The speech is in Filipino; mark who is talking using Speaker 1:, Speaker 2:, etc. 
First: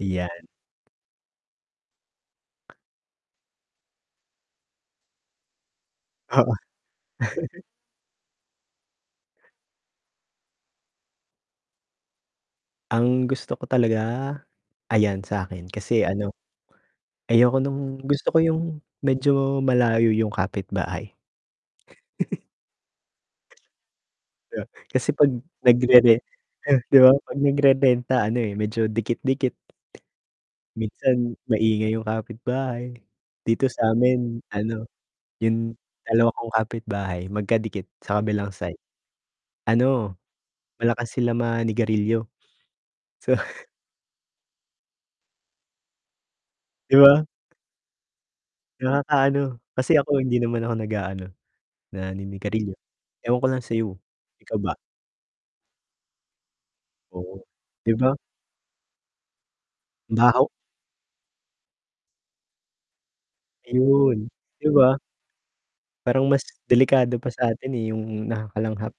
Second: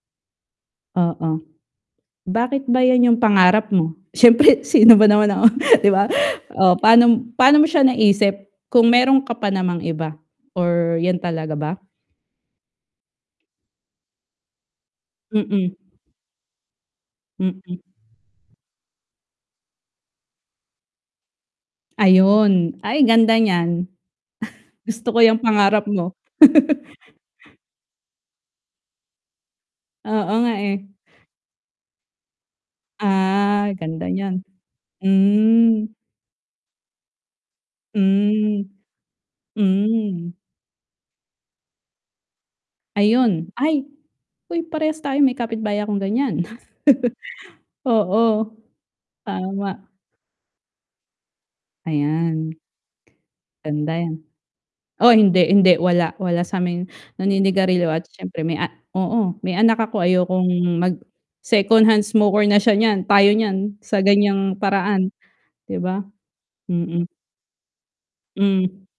Speaker 1: Ayan.
Speaker 2: Oo, bakit ba 'yan yung pangarap mo? Siyempre sino ba naman ako, 'di ba?
Speaker 1: Oo.
Speaker 2: O pa'no pa'no mo siya naisip, kung meron ka pa namang iba, or 'yan talaga ba?
Speaker 1: Ang gusto ko talaga? Ayan, sa'kin,
Speaker 2: Mm.
Speaker 1: kasi ano, ayoko
Speaker 2: Mm.
Speaker 1: no'ng gusto ko yung, medyo malayo yung kapitbahay.
Speaker 2: Ayun. Ay ganda niyan.
Speaker 1: Yeah,
Speaker 2: Gusto
Speaker 1: kasi,
Speaker 2: ko
Speaker 1: 'pag
Speaker 2: yang pangarap mo.
Speaker 1: nagrere 'di ba, 'pag nagrerenta ano, eh, medyo dikit-dikit.
Speaker 2: Oo nga, eh.
Speaker 1: Minsan, maingay yung kapitbahay, dito
Speaker 2: Ah, ganda
Speaker 1: sa'min
Speaker 2: niyan,
Speaker 1: ano, yung
Speaker 2: hmm.
Speaker 1: dalawa kong kapitbahay, magkadikit sa kabilang
Speaker 2: Hmm,
Speaker 1: side, ano,
Speaker 2: hmm.
Speaker 1: malakas sila manigarilyo. So
Speaker 2: Ayun. Ay, uy, parehas tayo, may kapitbay akong ganyan.
Speaker 1: 'Di ba?
Speaker 2: Oo,
Speaker 1: Nakakaano,
Speaker 2: tama.
Speaker 1: kasi ako hindi naman ako nag-aano,
Speaker 2: Ayan.
Speaker 1: naninigarilyo, ewan ko lang
Speaker 2: Ganda
Speaker 1: sa'yo,
Speaker 2: yan.
Speaker 1: ikaw ba?
Speaker 2: Oh, hindi, hindi, wala, wala sa'ming
Speaker 1: Oo,
Speaker 2: naninigarilyo,
Speaker 1: 'di
Speaker 2: at
Speaker 1: ba?
Speaker 2: siyempre may a oo, may anak ako,
Speaker 1: Ang baho.
Speaker 2: ayokong, mag secondhand smoker na siya niyan, tayo niyan, sa
Speaker 1: Ayun,
Speaker 2: ganyang
Speaker 1: 'di ba?
Speaker 2: paraan, 'di ba?
Speaker 1: Parang mas
Speaker 2: Mm.
Speaker 1: delikado pa sa atin, eh, yung
Speaker 2: Hmm.
Speaker 1: nakakalanghap.